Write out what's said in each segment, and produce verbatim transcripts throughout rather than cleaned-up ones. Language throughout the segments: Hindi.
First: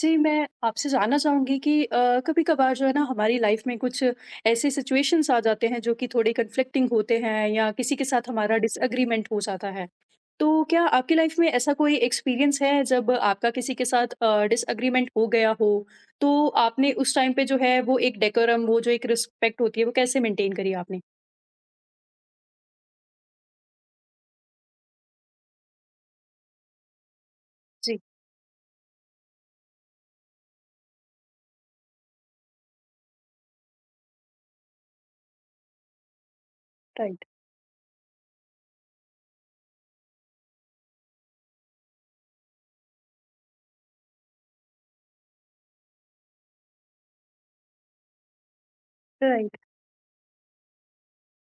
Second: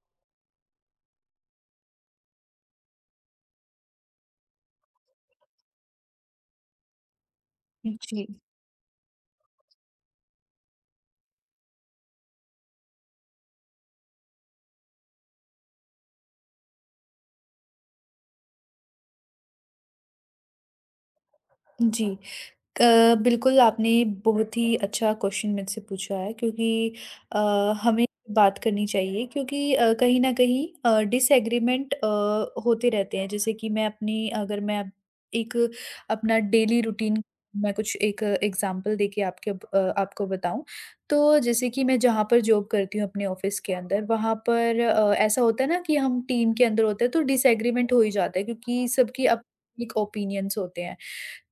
जी, मैं आपसे जानना चाहूँगी कि अ, कभी-कभार जो है ना हमारी लाइफ में कुछ ऐसे सिचुएशंस आ जाते हैं जो कि थोड़े कन्फ्लिक्टिंग होते हैं या किसी के जी, साथ हमारा डिसएग्रीमेंट हो जाता है। तो क्या आपकी लाइफ में ऐसा कोई एक्सपीरियंस है जब आपका किसी के साथ अ, डिसएग्रीमेंट हो गया हो, तो आपने उस टाइम पे जो है वो एक डेकोरम वो जो एक रिस्पेक्ट होती है वो कैसे मेंटेन करी आपने? जी। अ, बिल्कुल आपने बहुत ही अच्छा क्वेश्चन मुझसे पूछा है क्योंकि अ, जी। हमें बात करनी चाहिए क्योंकि अ, कहीं न कहीं अ, डिसएग्रीमेंट अ, होते रहते हैं। जैसे कि मैं अपनी अगर मैं अब एक अपना डेली रूटीन राइट, मैं कुछ एक एग्ज़ाम्पल देके आपके अ, आपको बताऊँ, तो जैसे कि मैं जहाँ पर जॉब करती हूँ अपने ऑफ़िस के अंदर, वहाँ पर अ, ऐसा होता है ना कि हम टीम के अंदर होते हैं तो डिसएग्रीमेंट हो ही जाता है क्योंकि सबकी अप राइट। एक ओपिनियंस होते हैं।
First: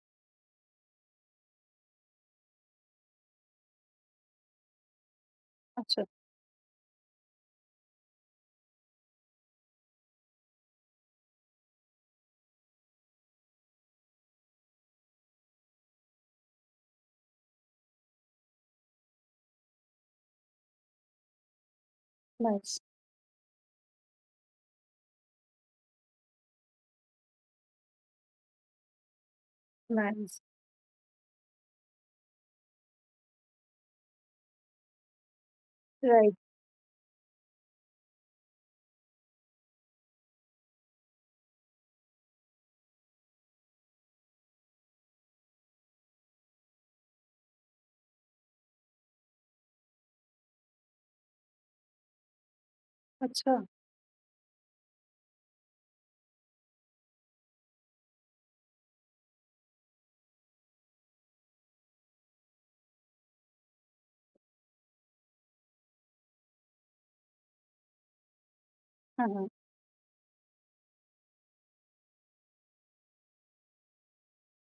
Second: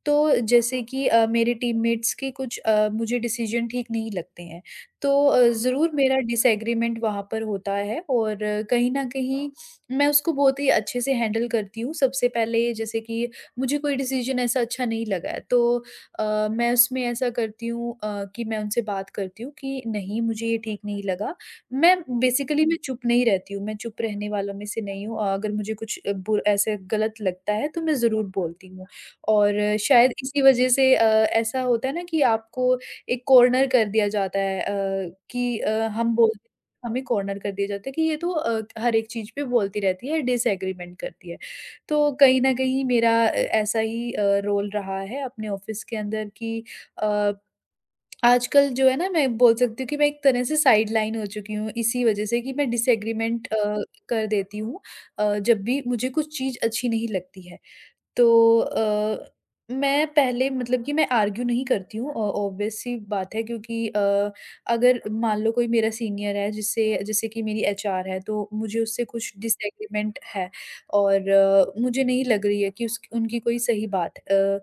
तो जैसे कि अ, मेरे टीममेट्स के कुछ अ, मुझे डिसीजन ठीक नहीं लगते हैं तो अ, ज़रूर अच्छा। मेरा डिसएग्रीमेंट वहाँ पर होता है और कहीं न कहीं मैं उसको बहुत ही अच्छे से हैंडल करती हूँ। सबसे पहले जैसे कि मुझे कोई डिसीजन ऐसा अच्छा नहीं लगा है तो अ, मैं उसमें ऐसा करती हूँ अ, कि मैं उनसे बात करती हूँ कि नहीं मुझे ये ठीक नहीं लगा। मैं बेसिकली मैं नाइस, चुप नहीं रहती हूँ, मैं चुप रहने वालों में से नहीं हूँ, अ, अगर मुझे कुछ अ, बु ऐसे गलत लगता है तो मैं ज़रूर बोलती हूँ। और शायद नाइस। इसी वज़ह से अ, ऐसा होता है ना कि आपको एक कॉर्नर कर दिया जाता है अ, कि अ, हम बोल राइट, हमें कॉर्नर कर दिया जाता है कि ये तो अ, हर एक चीज़ पे बोलती रहती है, डिसएग्रीमेंट करती है। तो कहीं न कहीं मेरा अ, ऐसा ही अ, रोल रहा है अपने ऑफ़िस के अंदर कि अ, आजकल जो है ना मैं बोल सकती हूँ कि मैं एक तरह से साइडलाइन हो चुकी हूँ इसी वज़ह से कि मैं डिसएग्रीमेंट अच्छा। अ, कर देती हूँ अ, जब भी मुझे कुछ चीज़ अच्छी नहीं लगती है। तो अ, मैं पहले मतलब कि मैं आर्ग्यू नहीं करती हूँ, ऑ ऑब्वियस सी बात है क्योंकि अ, अगर मान लो कोई मेरा सीनियर है जिससे जैसे कि मेरी एचआर है तो मुझे उससे हाँ, कुछ हाँ। डिसएग्रीमेंट है और अ, मुझे नहीं लग रही है कि उस उनकी कोई सही बात अ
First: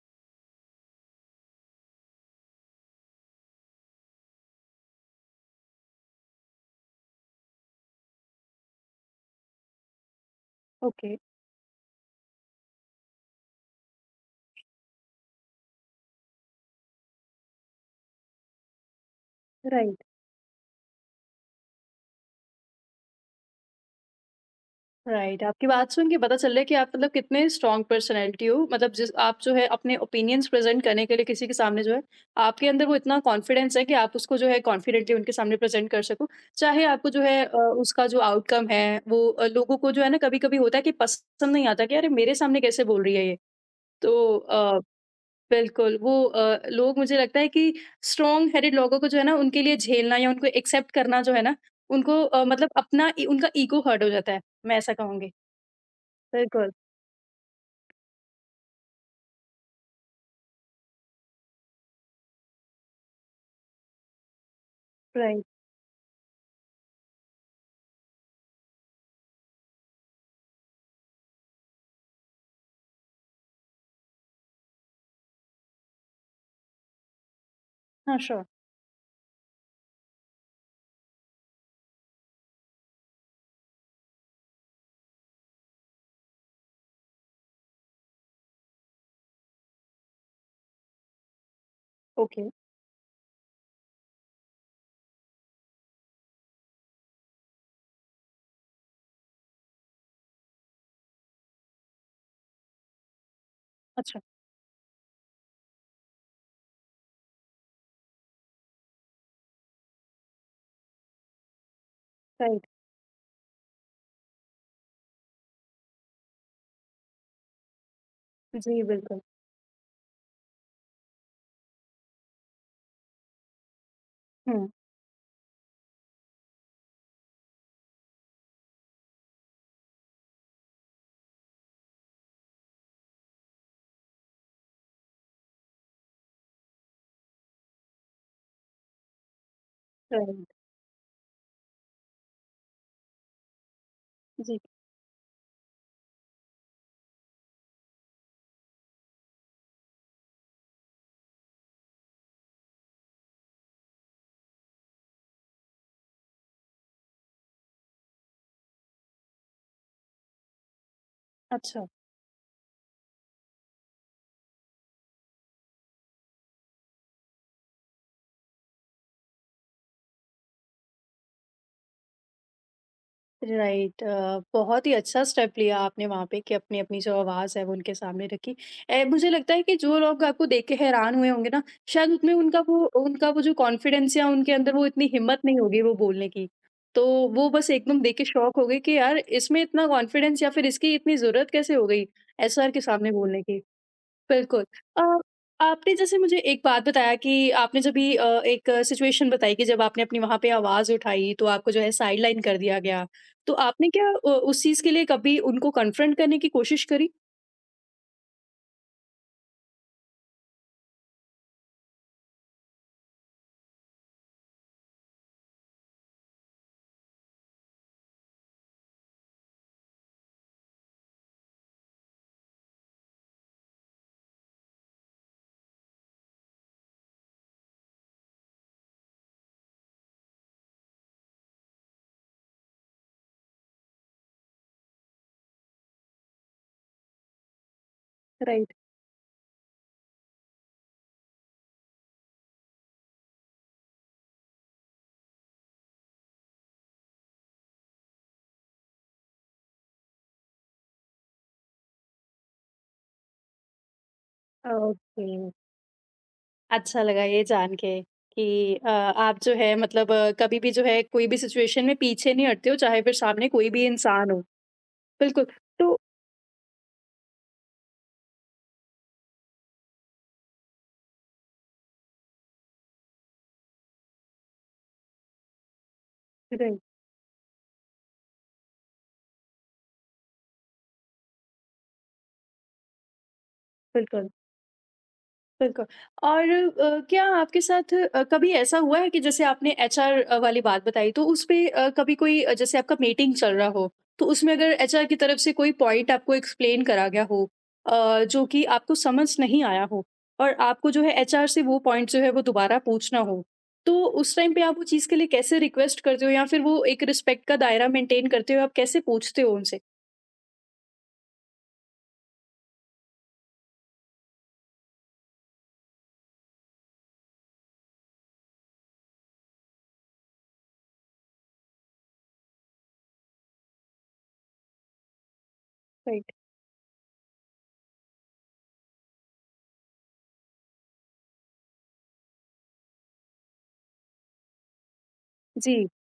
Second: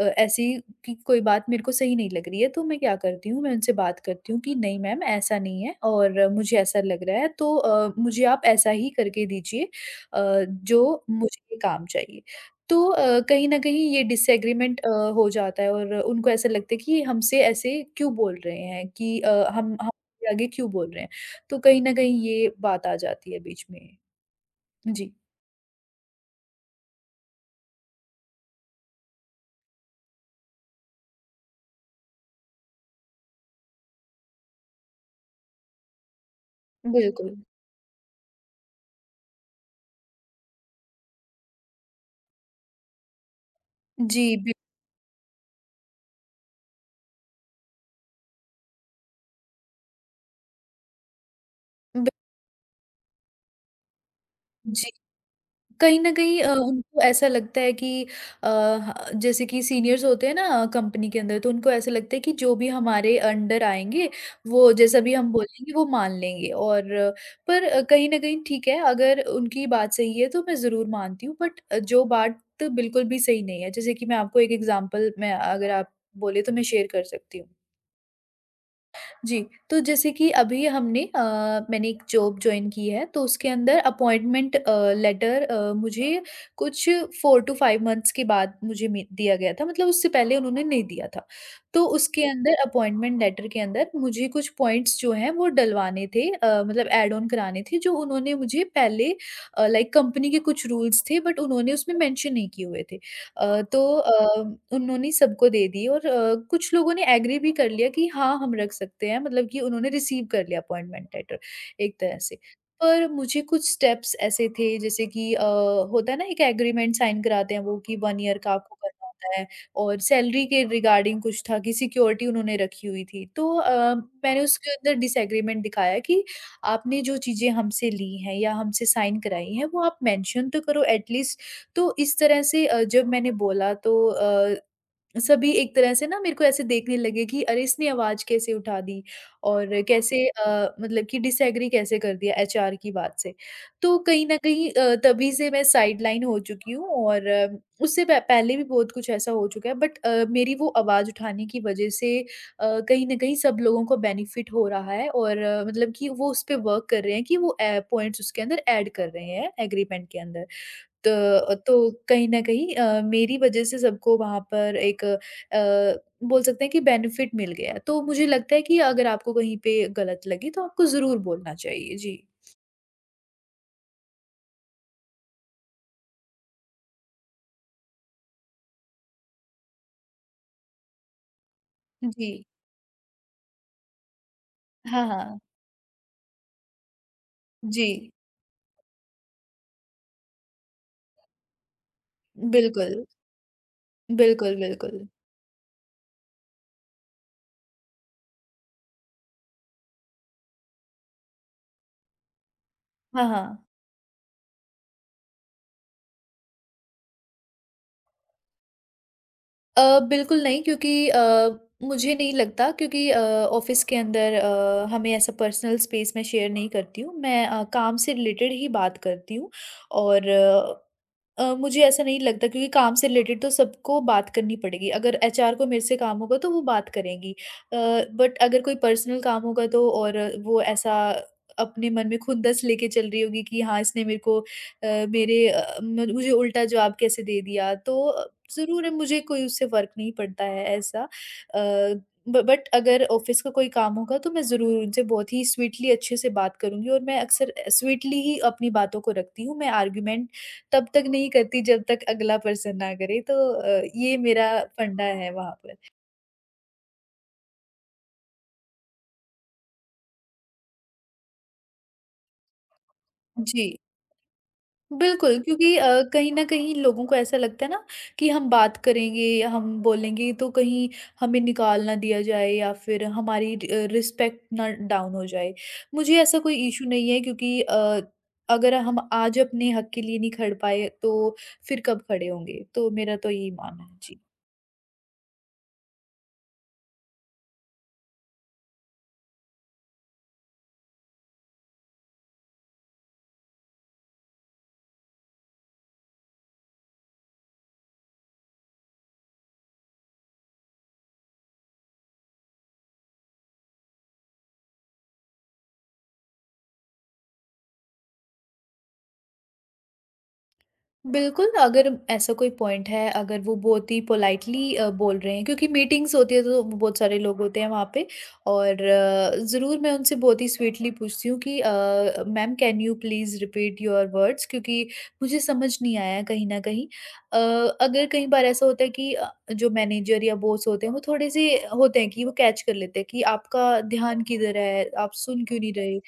अ, ऐसी कि कोई बात मेरे को सही नहीं लग रही है तो मैं क्या करती हूँ, मैं उनसे बात करती हूँ कि नहीं मैम ऐसा नहीं है और अ, मुझे ऐसा लग रहा है तो अ, मुझे आप ऐसा ही करके दीजिए अ, जो ओके, मुझे काम चाहिए। तो अ, कहीं न कहीं ये डिसएग्रीमेंट अ, हो जाता है और उनको ऐसा लगता है कि ये हमसे ऐसे क्यों बोल रहे हैं कि अ, हम राइट। हमारे आगे क्यों बोल रहे हैं। तो कहीं न कहीं ये बात आ जाती है बीच में। जी, राइट right. आपकी बात सुन के पता चल रहा है कि आप मतलब कितने स्ट्रॉन्ग पर्सनैलिटी हो, मतलब जिस आप जो है अपने ओपिनियंस प्रेजेंट करने के लिए किसी के सामने जो है आपके अंदर वो इतना कॉन्फिडेंस है कि आप उसको जो है कॉन्फिडेंटली उनके सामने प्रेजेंट कर सको, चाहे आपको जो बिल्कुल। है अ, उसका जो आउटकम है वो अ, लोगों को जो है ना कभी कभी होता है कि पसंद नहीं आता कि अरे मेरे सामने कैसे बोल रही है ये। तो जी, बिल अ, बिल्कुल वो अ, लोग मुझे लगता है कि स्ट्रॉन्ग हेडेड लोगों को जो है ना उनके लिए झेलना या उनको एक्सेप्ट करना जो है ना बिल उनको अ, मतलब अपना ई- उनका ईगो हर्ट हो जाता है, मैं जी। ऐसा कहूंगी। कहीं न कहीं अ, बिल्कुल, उनको ऐसा लगता है कि अ, ह जैसे कि सीनियर्स होते हैं ना कंपनी के अंदर, तो उनको ऐसा लगता है कि जो भी हमारे अंडर आएँगे, वो जैसा भी हम राइट। बोलेंगे वो मान लेंगे और अ, पर अ, कहीं न कहीं ठीक है, अगर उनकी बात सही है तो मैं ज़रूर मानती हूँ, बट अ, जो बात बिल्कुल भी सही नहीं है, जैसे कि मैं आपको एक एग्ज़ाम्पल, मैं अगर आप बोले तो मैं शेयर कर सकती हूँ। हाँ, श्योर। जी, तो जैसे कि अभी हमने अ, मैंने एक जॉब जॉइन की है, तो उसके अंदर अपॉइंटमेंट अ, लेटर अ, मुझे कुछ फोर टू फाइव मंथ्स के बाद मुझे मि दिया गया था, मतलब उससे पहले उन्होंने नहीं दिया था। तो उसके ओके, अंदर अपॉइंटमेंट लेटर के अंदर मुझे कुछ पॉइंट्स जो हैं, वो डलवाने थे, अ, मतलब ऐड ऑन कराने थे, जो उन्होंने मुझे पहले अ, लाइक कंपनी के कुछ रूल्स थे, बट उन्होंने उसमें मेंशन नहीं किए हुए थे। अ, तो अच्छा, अ, उन्होंने सबको दे दी और अ, कुछ लोगों ने एग्री भी कर लिया कि हाँ, हम रख सकते हैं, मतलब कि उन्होंने रिसीव कर लिया अपॉइंटमेंट लेटर एक तरह से। राइट, पर मुझे कुछ स्टेप्स ऐसे थे, जैसे कि अ, होता है ना एक एग्रीमेंट साइन कराते हैं वो कि वन ईयर का आपको जी, करना बिल्कुल, होता है और सैलरी के रिगार्डिंग कुछ था कि सिक्योरिटी उन्होंने रखी हुई थी। तो अ, मैंने हुँ, उसके अंदर डिसएग्रीमेंट दिखाया कि आपने जो चीज़ें हमसे ली हैं या हमसे साइन कराई हैं वो आप मेंशन तो करो एटलीस्ट। तो इस तरह से अ, जब मैंने बोला तो अ, सभी एक तरह से ना मेरे को ऐसे देखने लगे कि अरे इसने आवाज़ कैसे उठा दी और कैसे राइट, अ, मतलब कि डिसएग्री कैसे कर दिया एचआर की बात से। तो कहीं न जी, कहीं अ, तभी से मैं साइडलाइन हो चुकी हूँ और अ, उससे प पहले भी बहुत कुछ ऐसा हो चुका है, बट अ, मेरी वो आवाज़ उठाने की वजह से अ, कहीं न कहीं सब लोगों को बेनिफिट हो रहा है और अ, मतलब कि वो उस पे वर्क कर रहे हैं कि वो ए पॉइंट्स उसके अंदर ऐड कर रहे हैं एग्रीमेंट के अंदर। त अ, अच्छा। तो कहीं न कहीं अ, मेरी वजह से सबको वहाँ पर एक अ, बोल सकते हैं कि बेनिफिट मिल गया। तो मुझे लगता है कि अगर आपको कहीं पे गलत लगी तो आपको ज़रूर बोलना चाहिए। जी। राइट। अ, बहुत ही अच्छा स्टेप लिया आपने वहाँ पे कि अपनी-अपनी जो आवाज़ है वो उनके सामने रखी। ए, मुझे लगता है कि जो लोग आपको देख के हैरान हुए होंगे ना, शायद जी। उसमें उनका वो उनका वो जो कॉन्फिडेंस या उनके अंदर वो इतनी हाँ, हाँ। हिम्मत नहीं होगी वो बोलने की। तो वो बस जी। एकदम देख के शॉक हो गए कि यार इसमें इतना कॉन्फिडेंस या फिर इसकी इतनी ज़रूरत कैसे हो गई एस आर के बिल्कुल। सामने बोलने की। बिल्कुल, बिल्कुल। अ, बिल्कुल। आपने जैसे मुझे एक बात बताया कि आपने जब भी अ, एक सिचुएशन बताई कि जब आपने अपनी वहाँ पे आवाज़ उठाई, तो आपको जो है साइडलाइन कर दिया गया। हाँ, तो हाँ। आपने क्या अ, उस चीज़ के लिए कभी उनको कन्फ्रंट करने की कोशिश करी? अ, बिल्कुल नहीं क्योंकि अ, मुझे नहीं लगता क्योंकि अ, ऑफ़िस के अंदर अ, हमें ऐसा पर्सनल स्पेस मैं शेयर नहीं करती हूँ। मैं अ, काम से रिलेटेड ही बात करती हूँ और अ, अ, मुझे ऐसा नहीं लगता क्योंकि काम से रिलेटेड तो सबको बात करनी पड़ेगी। अगर एचआर को मेरे से काम होगा तो वो बात करेंगी। अ, बट अगर कोई पर्सनल काम होगा तो और वो ऐसा अपने मन में खुंदस लेके चल रही होगी कि हाँ, इसने मेरे को अ, मेरे अ, म मुझे उल्टा जवाब कैसे दे दिया? तो अ, राइट, ज़रूर है, मुझे कोई उससे फ़र्क नहीं पड़ता है ऐसा। अ, ब बट अगर ऑफ़िस का कोई काम होगा तो मैं ज़रूर उनसे बहुत ही स्वीटली अच्छे से बात करूँगी और मैं अक्सर अ, स्वीटली ही अपनी बातों को रखती हूँ। मैं आर्ग्यूमेंट तब तक नहीं करती जब तक अगला पर्सन ना करे, तो अ, ये मेरा फंडा ओके। है वहाँ पर। अच्छा लगा ये जान के कि अ, आप जो है मतलब अ, कभी भी जो है कोई भी सिचुएशन में पीछे नहीं हटते हो, चाहे फिर सामने जी। कोई भी इंसान हो। बिल्कुल, बिल्कुल, क्योंकि अ, तो कहीं न कहीं लोगों को ऐसा लगता है ना कि हम बात करेंगे, हम बोलेंगे तो कहीं हमें निकाल ना दिया जाए या फिर हमारी अ, रिस्पेक्ट ना डाउन हो जाए। मुझे ऐसा कोई राइट, इश्यू नहीं है क्योंकि अ, अगर हम आज अपने हक के लिए नहीं खड़ पाए तो फिर कब खड़े होंगे? तो मेरा तो यही मानना है। जी। बिल्कुल। बिल्कुल। और अ, क्या आपके साथ अ, कभी ऐसा हुआ है कि जैसे आपने एच आर वाली बात बताई, तो उस पे अ, कभी कोई अ, जैसे आपका मीटिंग चल रहा हो, तो उसमें अगर एच आर की तरफ से कोई पॉइंट आपको एक्सप्लेन करा गया हो, अ, जो कि आपको समझ नहीं आया हो और आपको जो है एच आर से वो पॉइंट जो है वो दोबारा पूछना हो, तो उस टाइम पे आप वो चीज़ के लिए कैसे रिक्वेस्ट करते हो या फिर वो एक रिस्पेक्ट का दायरा मेंटेन करते हो, आप कैसे पूछते हो उनसे? बिल्कुल, अगर ऐसा कोई पॉइंट है, अगर वो बहुत ही पोलाइटली अ, बोल रहे हैं क्योंकि मीटिंग्स होती है तो बहुत सारे लोग होते हैं वहाँ पे और ज़रूर मैं उनसे बहुत ही स्वीटली पूछती हूँ कि uh, ma'am can you please repeat your words, क्योंकि मुझे समझ नहीं आया राइट। कहीं न कहीं। अ, अगर कई बार ऐसा होता है कि अ, जो मैनेजर या बॉस होते हैं वो थोड़े-से होते हैं कि वो कैच कर लेते हैं कि आपका ध्यान किधर है, आप सुन क्यों नहीं जी। रहे?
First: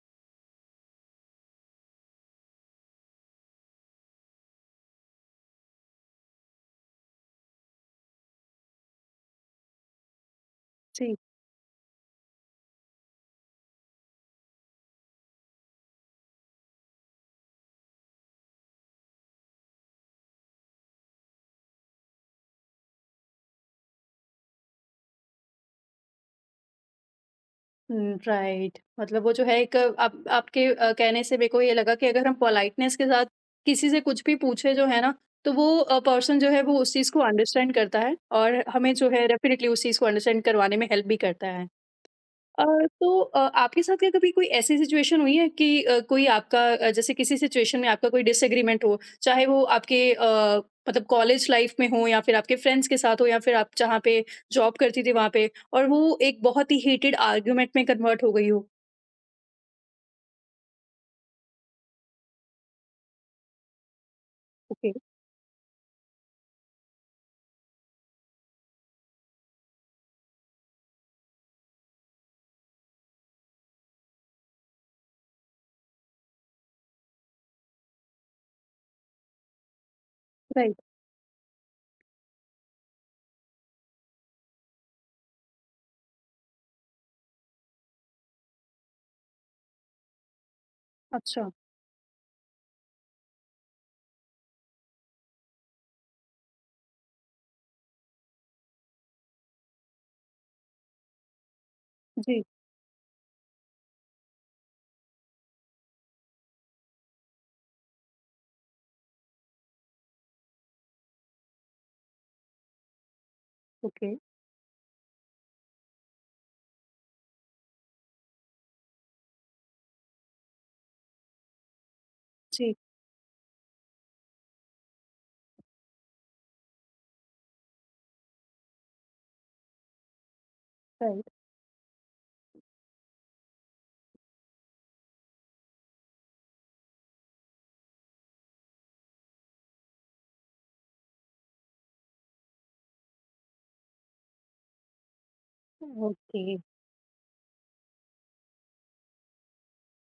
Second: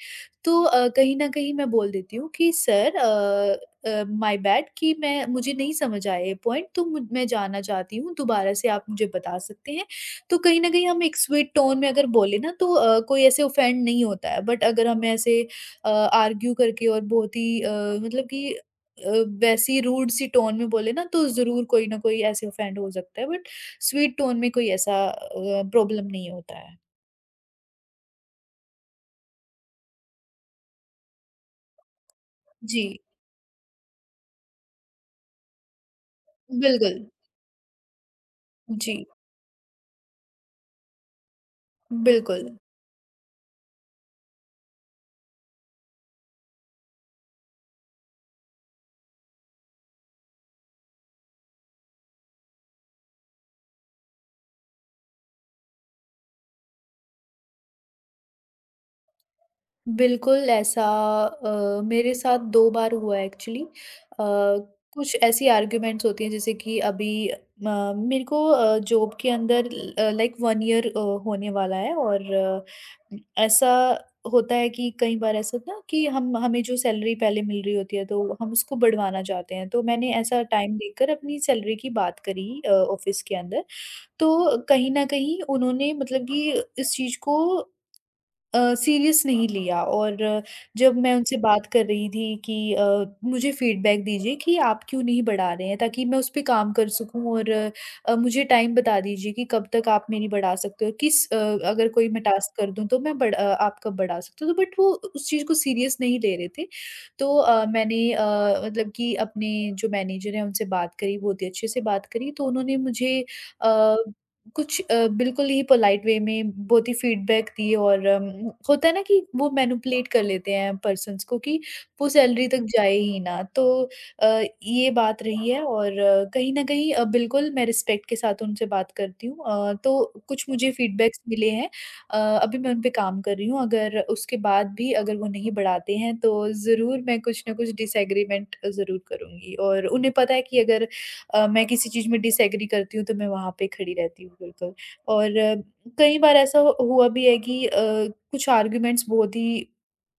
तो अ, कहीं न कहीं मैं बोल देती हूँ कि sir uh uh, my bad, कि मैं मुझे नहीं समझ आया ये पॉइंट, तो मु मैं जानना चाहती हूँ, दोबारा से आप मुझे बता सकते हैं। तो कहीं न कहीं हम जी। एक स्वीट टोन में अगर बोले ना तो अ, कोई ऐसे ऑफेंड नहीं होता है। बट अगर हम ऐसे अ, आर्ग्यू करके और बहुत ही अ, मतलब कि अ, वैसी रूड सी टोन में बोले ना तो ज़रूर कोई ना कोई ऐसे ऑफेंड हो सकता है, बट स्वीट टोन में कोई ऐसा अ, प्रॉब्लम नहीं होता है। हुँ, राइट। मतलब वो जो है एक आप आपके अ, कहने से मेरे को ये लगा कि अगर हम जी, पोलाइटनेस के साथ किसी से कुछ भी पूछे जो है ना, तो वो अ, पर्सन जो है वो उस बिल्कुल। चीज़ को अंडरस्टैंड करता है और हमें जी, जो है डेफ़िनेटली उस चीज़ को अंडरस्टैंड करवाने में हेल्प भी करता है। बिल्कुल। अ, तो अ, आपके साथ क्या कभी कोई ऐसी सिचुएशन हुई है कि अ, कोई आपका अ, जैसे किसी सिचुएशन में आपका कोई डिसएग्रीमेंट हो, चाहे वो आपके अ, मतलब कॉलेज लाइफ में हो या फिर आपके फ्रेंड्स के साथ हो या फिर आप जहाँ पे जॉब करती थी वहाँ पे, और वो एक बहुत ही हेटेड आर्ग्यूमेंट में कन्वर्ट हो गई हो? बिल्कुल ऐसा अ, मेरे साथ दो बार हुआ है एक्चुअली। अ, ओके। कुछ ऐसी आर्ग्यूमेंट्स होती हैं, जैसे कि अभी अ, मेरे को अ, जॉब के अंदर uh, like one year uh, होने वाला है और अ, ऐसा होता है कि कई बार ऐसा होता है ना कि हम हमें जो सैलरी पहले मिल रही होती है तो हम उसको बढ़वाना चाहते हैं। तो मैंने ऐसा टाइम राइट। देखकर अपनी सैलरी की बात करी, अ, ऑफ़िस के अंदर। तो कहीं न कहीं उन्होंने मतलब कि इस चीज़ को अ, सीरियस नहीं लिया और अ, जब मैं उनसे अच्छा। बात कर रही थी कि अ, मुझे फीडबैक दीजिए कि आप क्यों नहीं बढ़ा रहे हैं ताकि मैं उस पे काम कर सकूँ और अ, अ, मुझे टाइम बता दीजिए कि कब तक आप मेरी बढ़ा सकते हो, किस अ, अगर कोई मैं जी। टास्क कर दूँ तो मैं बढ़ अ, आप कब बढ़ा सकते हो, तो बट वो उस चीज़ को सीरियस नहीं ले रहे थे। तो अ, मैंने अ, मतलब कि अपने जो मैनेजर हैं उनसे बात करी, बहुत ही अच्छे से बात करी, तो उन्होंने मुझे अ ओके। कुछ अ, बिल्कुल ही पोलाइट वे में बहुत ही फीडबैक दी और अम, होता है ना कि वो मैनिपुलेट कर लेते हैं पर्सन्स को कि वो सैलरी तक जी। जाए ही ना। तो अ, ये बात रही है और अ, कहीं न कहीं अ, बिल्कुल मैं रिस्पेक्ट के साथ उनसे बात करती हूँ। अ, तो कुछ मुझे फीडबैक्स राइट। मिले हैं, अ, अभी मैं उन पे काम कर रही हूँ, अगर उसके बाद भी अगर वो नहीं बढ़ाते हैं तो ज़रूर मैं कुछ ना कुछ डिसएग्रीमेंट ज़रूर करूँगी और उन्हें पता है कि अगर अ, मैं किसी चीज़ में डिसएग्री करती हूँ तो मैं वहाँ पे खड़ी रहती हूँ बिल्कुल। और अ, कई बार ओके। ऐसा हु हुआ भी है कि अ, कुछ आर्ग्यूमेंट्स बहुत ही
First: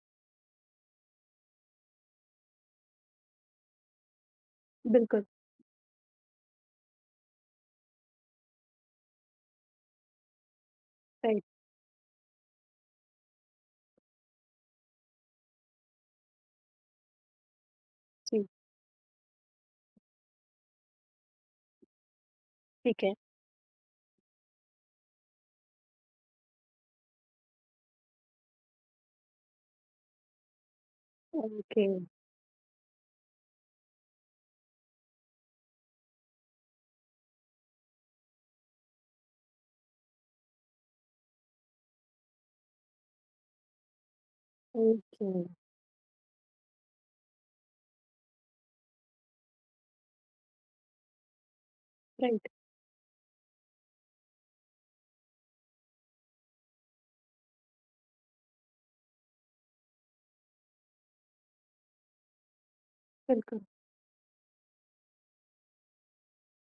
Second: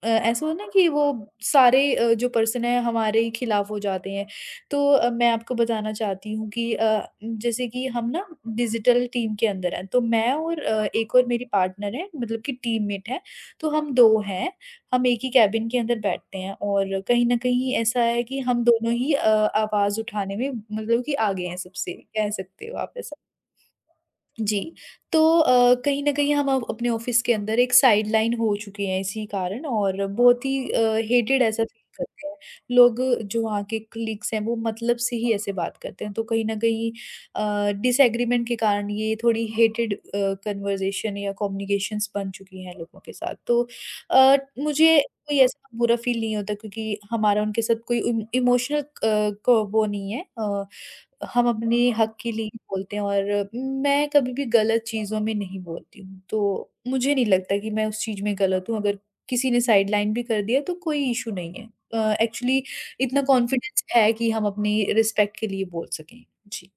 अ, ऐसा हो ना कि वो सारे अ, जो पर्सन है हमारे ही खिलाफ हो जाते हैं। तो अ, बिल्कुल। मैं आपको बताना चाहती हूँ कि अ, जैसे कि हम ना डिजिटल टीम के अंदर हैं। तो मैं और अ, एक और राइट। मेरी पार्टनर है मतलब कि टीममेट है। तो हम दो हैं। हम एक ही केबिन के अंदर बैठते हैं और कहीं न कहीं ऐसा है कि जी। हम दोनों ही अ, आवाज़ उठाने में मतलब कि आगे हैं सबसे, कह सकते हो आप ठीक है। ऐसा। जी, तो अ, कहीं न कहीं हम अब अपने ऑफ़िस के अंदर एक साइडलाइन हो चुके हैं इसी कारण और बहुत ही अ, हेटेड ऐसा फ़ील ओके, करते हैं। लोग जो वहाँ के कलीग्स हैं वो मतलब से ही ऐसे बात करते हैं, तो कहीं न कहीं अ, डिसएग्रीमेंट के कारण ये थोड़ी हेटेड अ, कन्वर्सेशन या कम्युनिकेशंस बन चुकी हैं लोगों के साथ। तो अ, मुझे ओके। कोई ऐसा बुरा फ़ील नहीं होता क्योंकि हमारा उनके साथ कोई इम इमोशनल अ, क वो नहीं है। अ हम अपने हक के लिए राइट। ही बोलते हैं और मैं कभी भी गलत चीज़ों में नहीं बोलती हूँ। तो मुझे नहीं लगता कि मैं उस चीज़ में गलत हूँ, अगर किसी ने साइडलाइन भी कर दिया तो कोई इश्यू नहीं है। अ, एक्चुअली इतना बिल्कुल। कॉन्फिडेंस है कि हम अपनी रिस्पेक्ट के लिए बोल सकें। जी।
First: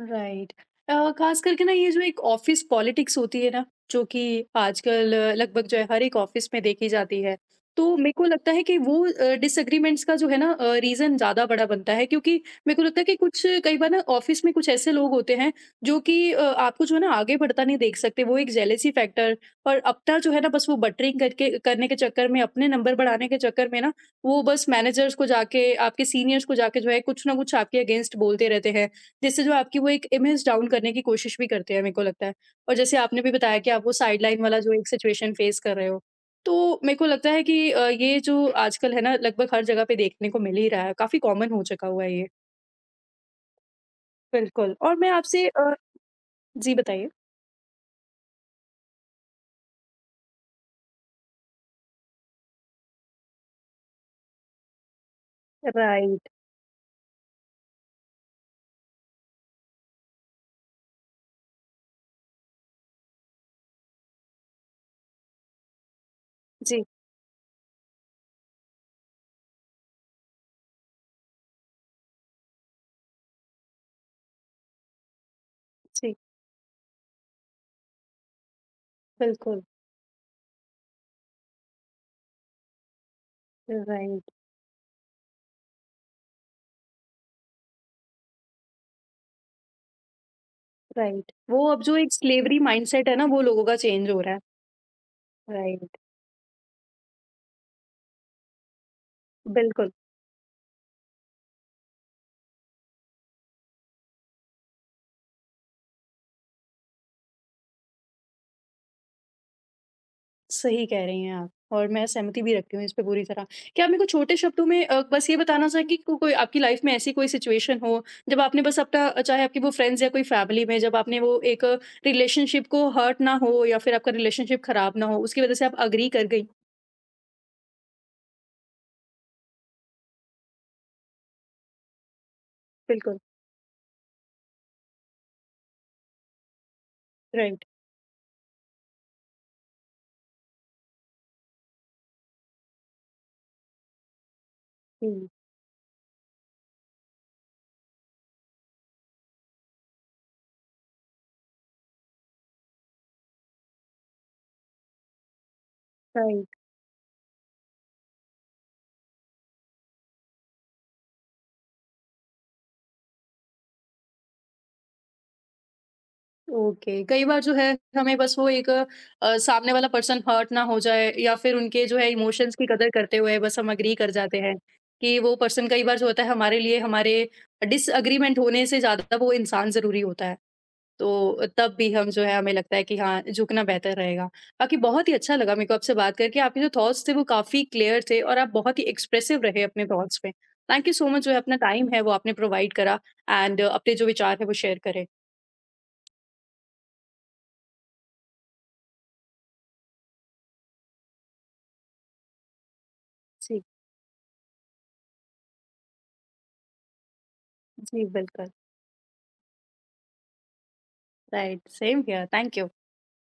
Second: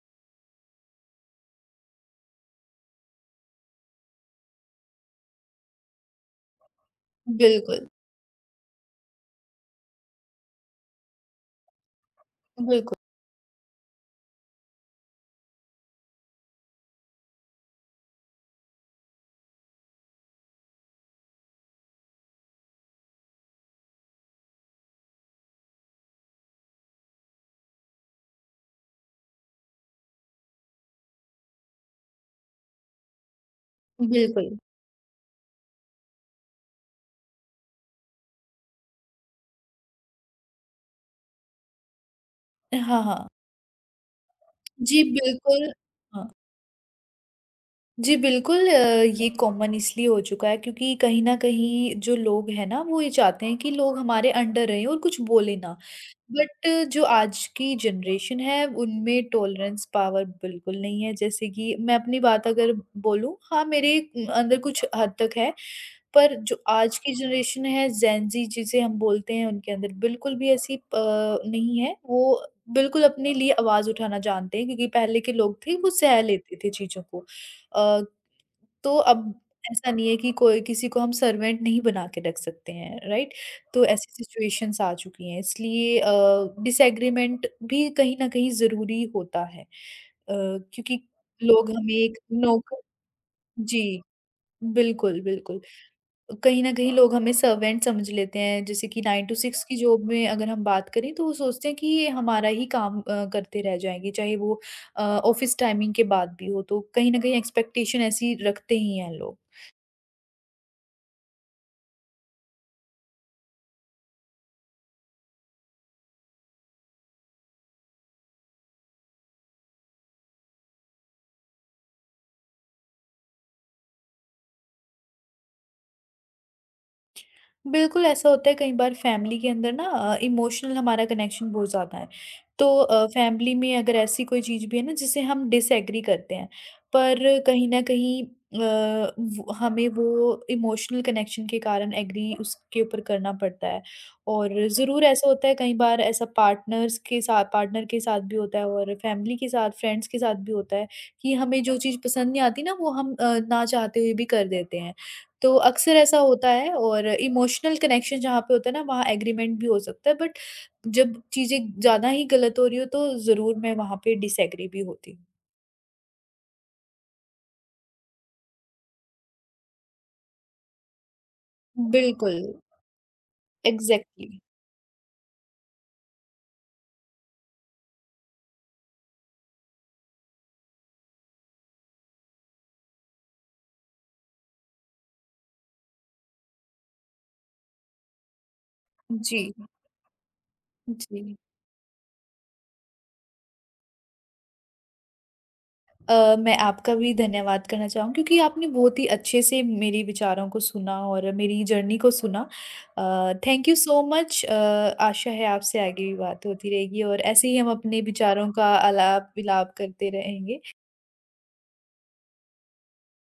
राइट। अ, खास करके ना ये जो एक ऑफिस पॉलिटिक्स होती है ना, जो कि आजकल अ, लगभग जो है हर एक ऑफिस में देखी जाती है, बिल्कुल, तो मेरे को लगता है कि वो डिसएग्रीमेंट्स का जो है ना रीजन ज्यादा बड़ा बनता है, क्योंकि मेरे को बिल्कुल, लगता है कि कुछ कई बार ना ऑफिस में कुछ ऐसे लोग होते हैं जो कि अ, आपको जो है ना आगे बढ़ता नहीं देख सकते, वो एक जेलेसी फैक्टर और अपना जो है ना बस वो बटरिंग करके करने के चक्कर में, अपने नंबर बढ़ाने के चक्कर में ना, वो बस मैनेजर्स को जाके आपके सीनियर्स को जाके जो है कुछ ना कुछ आपके अगेंस्ट बोलते रहते हैं, जिससे जो आपकी वो एक इमेज डाउन करने की कोशिश भी करते हैं, मेरे को लगता है। और जैसे आपने भी बताया कि आप वो साइडलाइन बिल्कुल। वाला जो एक सिचुएशन फेस कर रहे हो, तो मेरे को लगता है कि अ, ये जो आजकल है ना लगभग हर जगह पे देखने को मिल ही रहा है, काफ़ी कॉमन हो चुका हुआ है ये। हाँ, हाँ। बिल्कुल। और जी, मैं आपसे बिल्कुल अ हाँ। जी, बताइए? जी, बिल्कुल, अ, ये कॉमन इसलिए हो चुका है क्योंकि कहीं न कहीं जो लोग हैं ना, वो ये चाहते हैं कि लोग हमारे अंडर रहें और कुछ बोले ना। राइट। बट जो आज की जनरेशन है उनमें टॉलरेंस पावर बिल्कुल नहीं है। जैसे कि मैं अपनी बात अगर बोलूँ, हाँ, मेरे अंदर कुछ हद तक है। पर जो जी, आज की जनरेशन है ज़ेनज़ी जिसे हम बोलते हैं उनके अंदर बिल्कुल भी ऐसी प नहीं है। वो बिल्कुल अपने लिए आवाज़ उठाना जानते हैं क्योंकि पहले के लोग थे वो जी। सह लेते थे चीज़ों को। अ, तो अब बिल्कुल। ऐसा नहीं है कि कोई किसी को हम सर्वेंट नहीं बना के रख सकते हैं, राइट? तो ऐसी राइट, सिचुएशंस आ चुकी हैं इसलिए अ, डिसएग्रीमेंट भी कहीं न कहीं ज़रूरी होता है। अ, क्योंकि राइट। वो लोग अब हमें जो एक एक स्लेवरी नौकर, माइंडसेट है ना, वो लोगों का जी, चेंज हो रहा है। बिल्कुल, बिल्कुल। राइट। कहीं न कहीं लोग हमें सर्वेंट समझ लेते हैं जैसे कि नाइन टू सिक्स की बिल्कुल। जॉब में अगर हम बात करें तो वो सोचते हैं कि ये हमारा ही काम अ, करते रह जाएँगे, चाहे वो अ, ऑफ़िस टाइमिंग के बाद भी हो, तो कहीं न कहीं एक्सपेक्टेशन ऐसी रखते ही हैं लोग। सही कह रही हैं आप और मैं सहमति भी रखती हूँ इस पे पूरी तरह। क्या आप मेरे को छोटे शब्दों में अ, बस ये बताना सा कि को कोई आपकी लाइफ में ऐसी कोई सिचुएशन हो, जब आपने बस अपना अ, चाहे आपकी वो फ्रेंड्स या कोई फैमिली में जब आपने वो एक रिलेशनशिप को हर्ट ना हो या फिर आपका रिलेशनशिप खराब ना हो, उसकी वजह से आप एग्री कर गई? बिल्कुल ऐसा होता है कई बार। फैमिली के अंदर ना इमोशनल हमारा कनेक्शन बहुत ज़्यादा है। तो बिल्कुल, फैमिली में अगर ऐसी कोई चीज़ भी है ना जिसे हम डिसएग्री करते हैं, पर राइट, कहीं न कहीं अ, वो हमें वो इमोशनल कनेक्शन के कारण एग्री उसके ऊपर करना पड़ता है। और ज़रूर हुँ, ऐसा होता है कई बार। ऐसा पार्टनर्स के साथ पार्टनर के साथ भी होता है और फैमिली के साथ, फ्रेंड्स के साथ भी होता है कि हमें जो चीज़ पसंद नहीं आती ना वो हम अ, ना चाहते हुए भी कर देते हैं। तो अक्सर ऐसा होता राइट। है और इमोशनल कनेक्शन जहाँ पे होता है ना वहाँ एग्रीमेंट भी हो सकता है, बट जब चीज़ें ज़्यादा ही गलत हो रही हो तो ज़रूर मैं वहाँ पे डिसएग्री भी होती ओके, कई बार जो है हमें बस वो एक अ, सामने वाला पर्सन हर्ट ना हो जाए या फिर उनके हूँ। जो है बिल्कुल, इमोशंस की कदर करते हुए बस हम एग्री कर जाते एग्ज़ैक्टली। हैं कि वो पर्सन कई बार जो होता है हमारे लिए हमारे डिसएग्रीमेंट होने से ज़्यादा वो इंसान ज़रूरी होता है। तो तब भी हम जो है हमें लगता है कि हाँ, झुकना बेहतर रहेगा। बाकी बहुत ही अच्छा लगा मेरे को आपसे बात करके, आपके जो थॉट्स थे वो काफ़ी क्लियर थे और आप बहुत ही एक्सप्रेसिव जी, रहे अपने थॉट्स पे। थैंक यू सो मच, जो है जी। अपना टाइम है वो आपने प्रोवाइड करा एंड अपने जो विचार है वो शेयर करे। अ, मैं आपका भी धन्यवाद करना चाहूँगी क्योंकि आपने बहुत ही अच्छे से मेरे विचारों को सुना और मेरी जर्नी को सुना। अ, जी, थैंक यू सो मच, अ, आशा है आपसे आगे भी बात होती रहेगी और ऐसे ही हम अपने जी बिल्कुल। विचारों का आलाप-विलाप करते रहेंगे। Right. Same here. Thank you.